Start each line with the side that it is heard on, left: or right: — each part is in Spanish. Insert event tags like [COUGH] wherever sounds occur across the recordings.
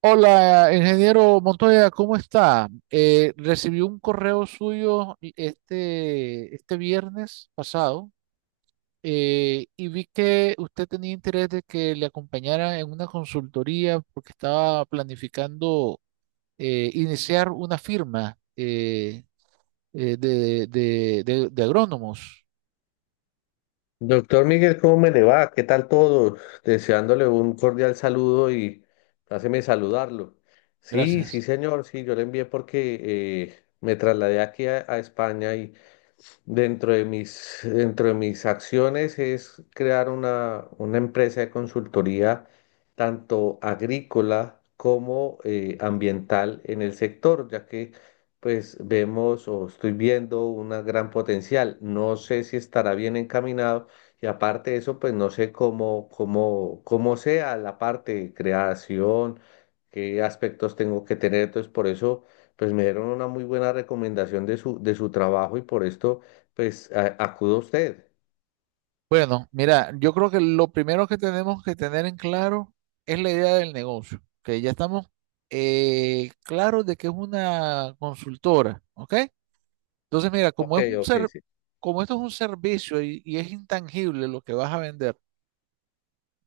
right: Hola, ingeniero Montoya, ¿cómo está? Recibí un correo suyo este viernes pasado y vi que usted tenía interés de que le acompañara en una consultoría porque estaba planificando iniciar una firma de, de agrónomos.
left: Doctor Miguel, ¿cómo me le va? ¿Qué tal todo? Deseándole un cordial saludo y háceme saludarlo. Sí,
right: Gracias.
left: sí, señor, sí, yo le envié porque me trasladé aquí a España y dentro de mis acciones es crear una empresa de consultoría tanto agrícola como ambiental en el sector, ya que pues vemos o estoy viendo un gran potencial. No sé si estará bien encaminado y aparte de eso, pues no sé cómo sea la parte de creación, qué aspectos tengo que tener. Entonces, por eso, pues me dieron una muy buena recomendación de su trabajo y por esto pues acuda usted.
right: Bueno, mira, yo creo que lo primero que tenemos que tener en claro es la idea del negocio, que ya estamos claros de que es una consultora, ¿ok? Entonces, mira,
left: Ok, ok, sí.
right: como esto es un servicio y es intangible lo que vas a vender,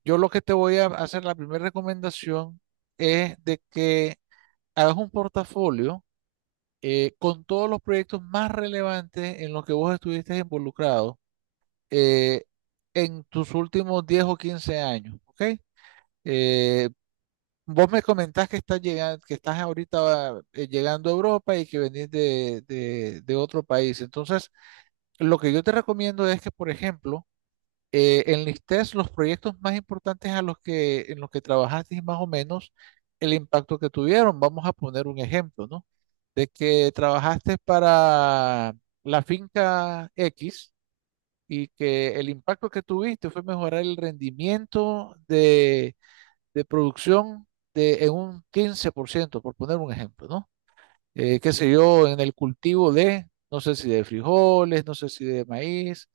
right: yo lo que te voy a hacer la primera recomendación es de que hagas un portafolio con todos los proyectos más relevantes en los que vos estuviste involucrado eh, en tus últimos 10 o 15 años, ¿ok? Eh, Vos me comentás que estás llegando, que estás ahorita llegando a Europa y que venís de, de otro país. Entonces, lo que yo te recomiendo es que, por ejemplo, enlistes los proyectos más importantes a los que, en los que trabajaste y más o menos el impacto que tuvieron. Vamos a poner un ejemplo, ¿no? De que trabajaste para la finca X y que el impacto que tuviste fue mejorar el rendimiento de producción de, en un 15% por poner un ejemplo, ¿no? Qué sé yo, en el cultivo de, no sé si de frijoles, no sé si de maíz,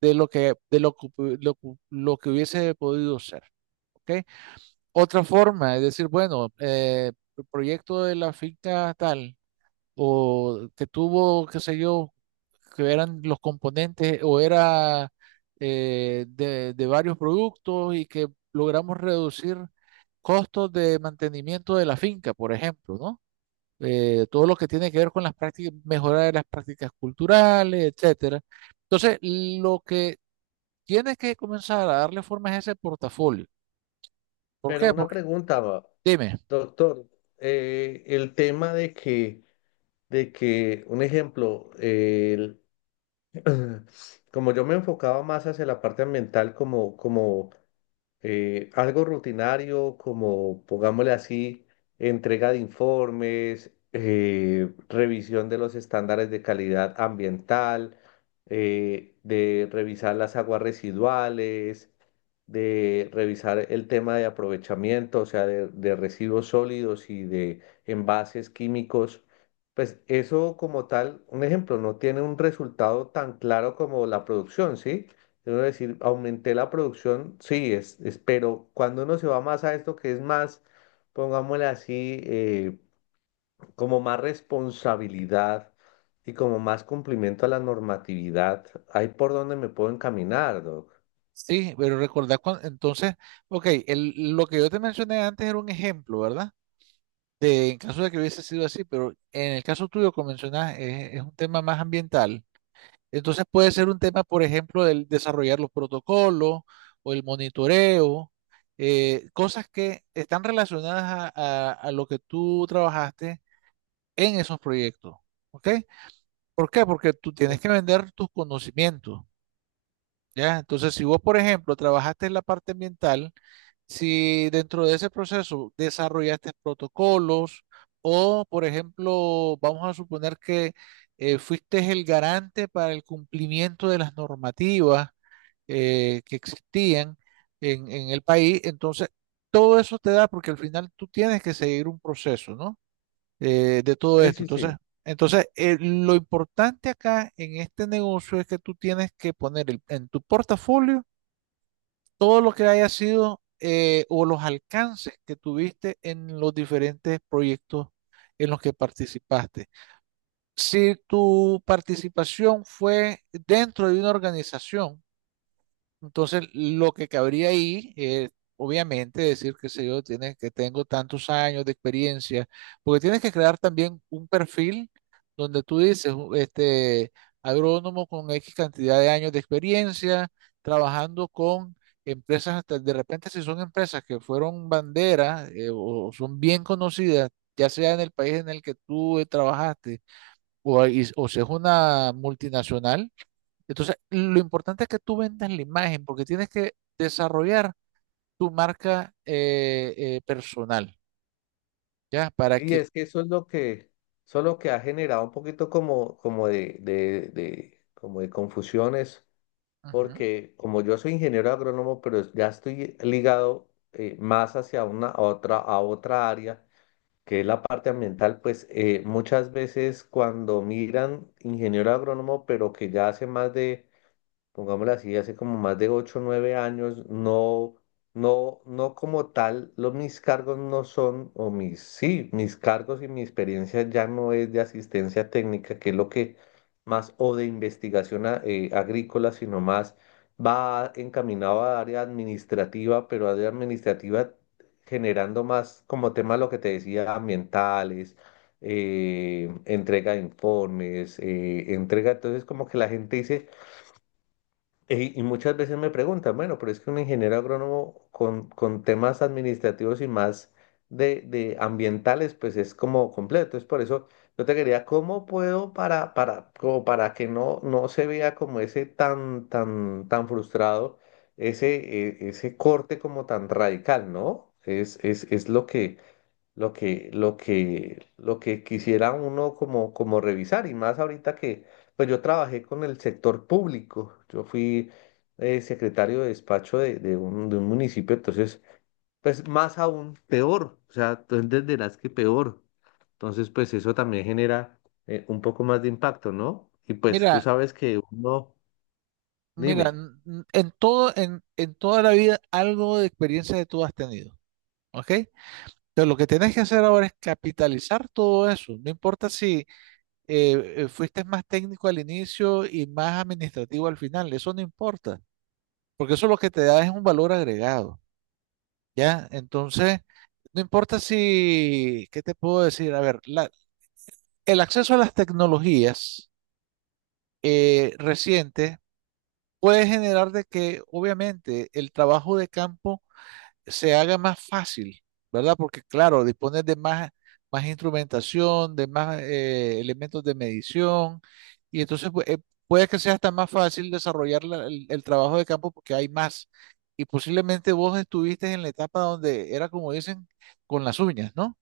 right: de lo, que lo que hubiese podido ser. ¿Ok? Otra forma es decir, bueno, el proyecto de la finca tal o que tuvo, qué sé yo, que eran los componentes o era de varios productos y que logramos reducir costos de mantenimiento de la finca, por ejemplo, ¿no? Todo lo que tiene que ver con las prácticas, mejorar de las prácticas culturales, etcétera. Entonces, lo que tienes que comenzar a darle forma es ese portafolio. ¿Por
left: Pero
right: qué?
left: una
right: Porque,
left: pregunta, va,
right: dime,
left: doctor, el tema de que, un ejemplo, [CLEARS THROAT] como yo me enfocaba más hacia la parte ambiental, como, algo rutinario como, pongámosle así, entrega de informes, revisión de los estándares de calidad ambiental, de revisar las aguas residuales, de revisar el tema de aprovechamiento, o sea, de residuos sólidos y de envases químicos. Pues eso como tal, un ejemplo, no tiene un resultado tan claro como la producción, ¿sí? Debo decir, aumenté la producción, sí, pero cuando uno se va más a esto que es más, pongámosle así, como más responsabilidad y como más cumplimiento a la normatividad, ahí por donde me puedo encaminar, Doc.
right: sí, pero recordar, entonces, ok, lo que yo te mencioné antes era un ejemplo, ¿verdad? De, en caso de que hubiese sido así, pero en el caso tuyo, como mencionas, es un tema más ambiental. Entonces puede ser un tema, por ejemplo, del desarrollar los protocolos o el monitoreo, cosas que están relacionadas a, a lo que tú trabajaste en esos proyectos. ¿Ok? ¿Por qué? Porque tú tienes que vender tus conocimientos, ¿ya? Entonces, si vos, por ejemplo, trabajaste en la parte ambiental, si dentro de ese proceso desarrollaste protocolos o, por ejemplo, vamos a suponer que fuiste el garante para el cumplimiento de las normativas que existían en el país, entonces todo eso te da, porque al final tú tienes que seguir un proceso, ¿no? De todo
left: Sí,
right: esto.
left: sí,
right: Entonces,
left: sí.
right: entonces eh, lo importante acá en este negocio es que tú tienes que poner en tu portafolio todo lo que haya sido o los alcances que tuviste en los diferentes proyectos en los que participaste. Si tu participación fue dentro de una organización, entonces, lo que cabría ahí es, obviamente, decir, qué sé yo, tienes, que tengo tantos años de experiencia, porque tienes que crear también un perfil donde tú dices, este, agrónomo con X cantidad de años de experiencia, trabajando con empresas, hasta de repente si son empresas que fueron banderas o son bien conocidas, ya sea en el país en el que tú trabajaste, o, o si es una multinacional, entonces, lo importante es que tú vendas la imagen porque tienes que desarrollar tu marca personal, ¿ya? Para
left: Y
right: que,
left: es que eso es lo que ha generado un poquito como de confusiones,
right: ujú,
left: porque como yo soy ingeniero agrónomo, pero ya estoy ligado más hacia una, a otra área que es la parte ambiental, pues muchas veces cuando miran ingeniero agrónomo, pero que ya hace más de pongámoslo así, hace como más de ocho o 9 años, no, no, no como tal, los, mis cargos no son, o mis, sí, mis cargos y mi experiencia ya no es de asistencia técnica, que es lo que más, o de investigación agrícola, sino más va encaminado a área administrativa, pero área administrativa generando más como tema lo que te decía, ambientales. Entrega de informes, entrega, Entonces como que la gente dice, y muchas veces me preguntan, bueno, pero es que un ingeniero agrónomo con, temas administrativos y más de ambientales, pues es como completo. Es por eso yo te quería, ¿cómo puedo como para que no se vea como ese tan, tan, tan frustrado, ese, ese corte como tan radical, ¿no? Es lo que, lo que quisiera uno como revisar, y más ahorita que, pues yo trabajé con el sector público, yo fui secretario de despacho de un municipio, entonces, pues más aún peor, o sea, tú entenderás que peor, entonces, pues eso también genera un poco más de impacto, ¿no? Y pues tú
right: mira,
left: sabes que uno,
right: mira,
left: dime,
right: en todo, en toda la vida algo de experiencia de tú has tenido, ¿ok? Entonces, lo que tienes que hacer ahora es capitalizar todo eso. No importa si fuiste más técnico al inicio y más administrativo al final, eso no importa, porque eso lo que te da es un valor agregado. ¿Ya? Entonces, no importa si, ¿qué te puedo decir? A ver, el acceso a las tecnologías recientes puede generar de que, obviamente, el trabajo de campo se haga más fácil, ¿verdad? Porque claro, dispones de más, más instrumentación, de más elementos de medición, y entonces pues, puede que sea hasta más fácil desarrollar el trabajo de campo porque hay más. Y posiblemente vos estuviste en la etapa donde era como dicen, con las uñas, ¿no?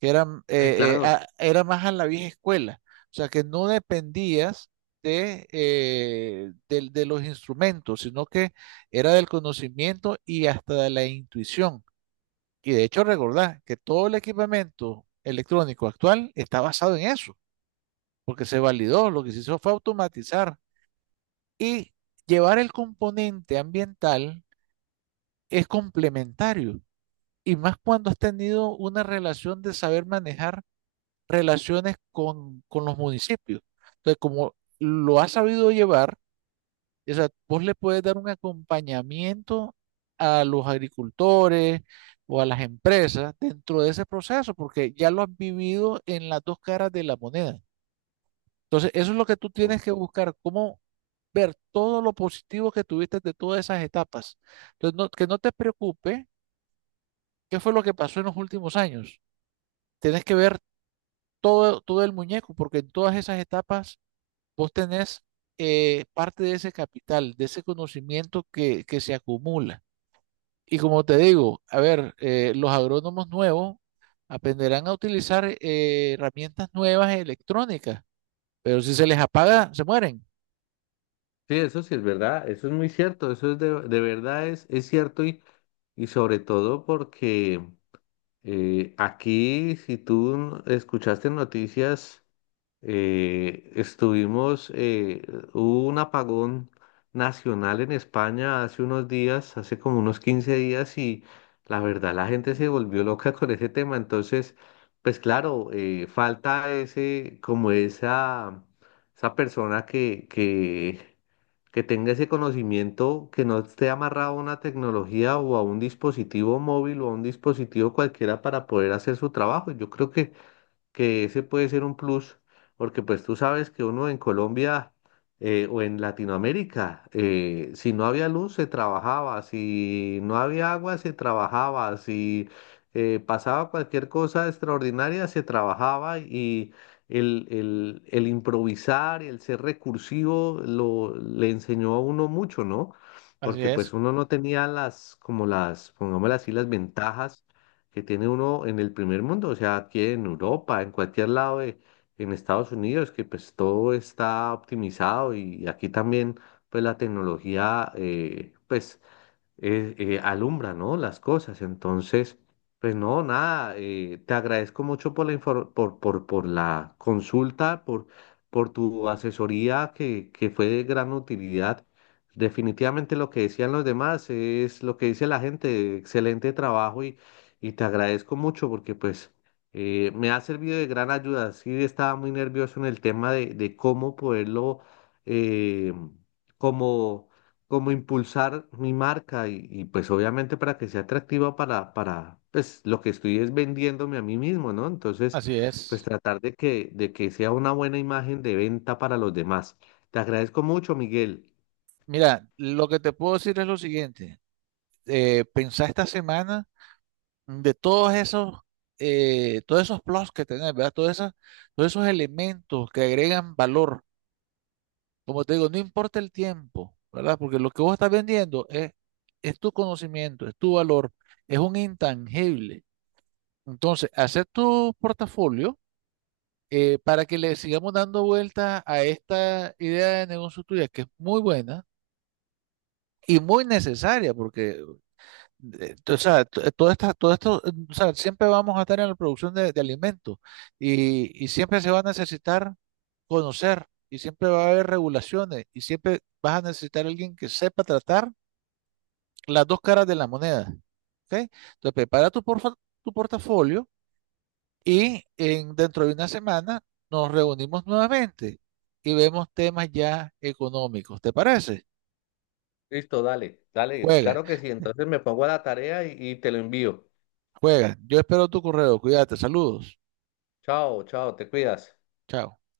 right: Que eran,
left: sí, claro.
right: era más a la vieja escuela, o sea que no dependías de, de los instrumentos, sino que era del conocimiento y hasta de la intuición. Y de hecho, recordad que todo el equipamiento electrónico actual está basado en eso, porque se validó, lo que se hizo fue automatizar y llevar el componente ambiental es complementario. Y más cuando has tenido una relación de saber manejar relaciones con los municipios. Entonces, como lo has sabido llevar, o sea, vos le puedes dar un acompañamiento a los agricultores o a las empresas dentro de ese proceso, porque ya lo has vivido en las dos caras de la moneda. Entonces, eso es lo que tú tienes que buscar, cómo ver todo lo positivo que tuviste de todas esas etapas. Entonces, que no te preocupe qué fue lo que pasó en los últimos años. Tienes que ver todo el muñeco, porque en todas esas etapas vos tenés parte de ese capital, de ese conocimiento que se acumula. Y como te digo, a ver, los agrónomos nuevos aprenderán a utilizar herramientas nuevas e electrónicas, pero si se les apaga, se mueren.
left: Sí, eso sí es verdad, eso es muy cierto, eso es de verdad es cierto y sobre todo porque aquí, si tú escuchaste noticias, eh, estuvimos, eh, hubo un apagón nacional en España hace unos días, hace como unos 15 días y la verdad la gente se volvió loca con ese tema, entonces, pues claro, falta ese, como esa persona que, que tenga ese conocimiento, que no esté amarrado a una tecnología o a un dispositivo móvil o a un dispositivo cualquiera para poder hacer su trabajo. Yo creo que ese puede ser un plus, porque pues tú sabes que uno en Colombia o en Latinoamérica, si no había luz se trabajaba, si no había agua se trabajaba, si pasaba cualquier cosa extraordinaria se trabajaba y el improvisar, el ser recursivo lo, le enseñó a uno mucho, ¿no?
right: Así
left: Porque pues
right: es,
left: uno no tenía las, como las, pongámosle así, las ventajas que tiene uno en el primer mundo, o sea, aquí en Europa, en cualquier lado en Estados Unidos, que pues todo está optimizado y aquí también pues la tecnología alumbra, ¿no? Las cosas. Entonces, pues no, nada, te agradezco mucho por la por la consulta, por tu asesoría que fue de gran utilidad. Definitivamente lo que decían los demás es lo que dice la gente, excelente trabajo y te agradezco mucho porque pues me ha servido de gran ayuda. Sí, estaba muy nervioso en el tema de cómo poderlo, eh, como impulsar mi marca y, pues obviamente para que sea atractiva pues lo que estoy es vendiéndome a mí mismo, ¿no? Entonces,
right: así
left: pues
right: es.
left: tratar de que sea una buena imagen de venta para los demás. Te agradezco mucho, Miguel.
right: Mira, lo que te puedo decir es lo siguiente. Pensá esta semana de todos esos plus que tenés, ¿verdad? Todos esos elementos que agregan valor. Como te digo, no importa el tiempo, ¿verdad? Porque lo que vos estás vendiendo es tu conocimiento, es tu valor, es un intangible. Entonces, hacer tu portafolio para que le sigamos dando vuelta a esta idea de negocio tuya, que es muy buena y muy necesaria, porque o sea, todo esto, o sea, siempre vamos a estar en la producción de alimentos y siempre se va a necesitar conocer y siempre va a haber regulaciones y siempre vas a necesitar alguien que sepa tratar las dos caras de la moneda. ¿Ok? Entonces, prepara tu, tu portafolio y en, dentro de una semana nos reunimos nuevamente y vemos temas ya económicos. ¿Te parece?
left: Listo, dale, dale,
right: Juega,
left: claro que sí. Entonces me pongo a la tarea y te lo envío.
right: juega. Yo espero tu correo. Cuídate. Saludos.
left: Chao, chao, te cuidas.
right: Chao.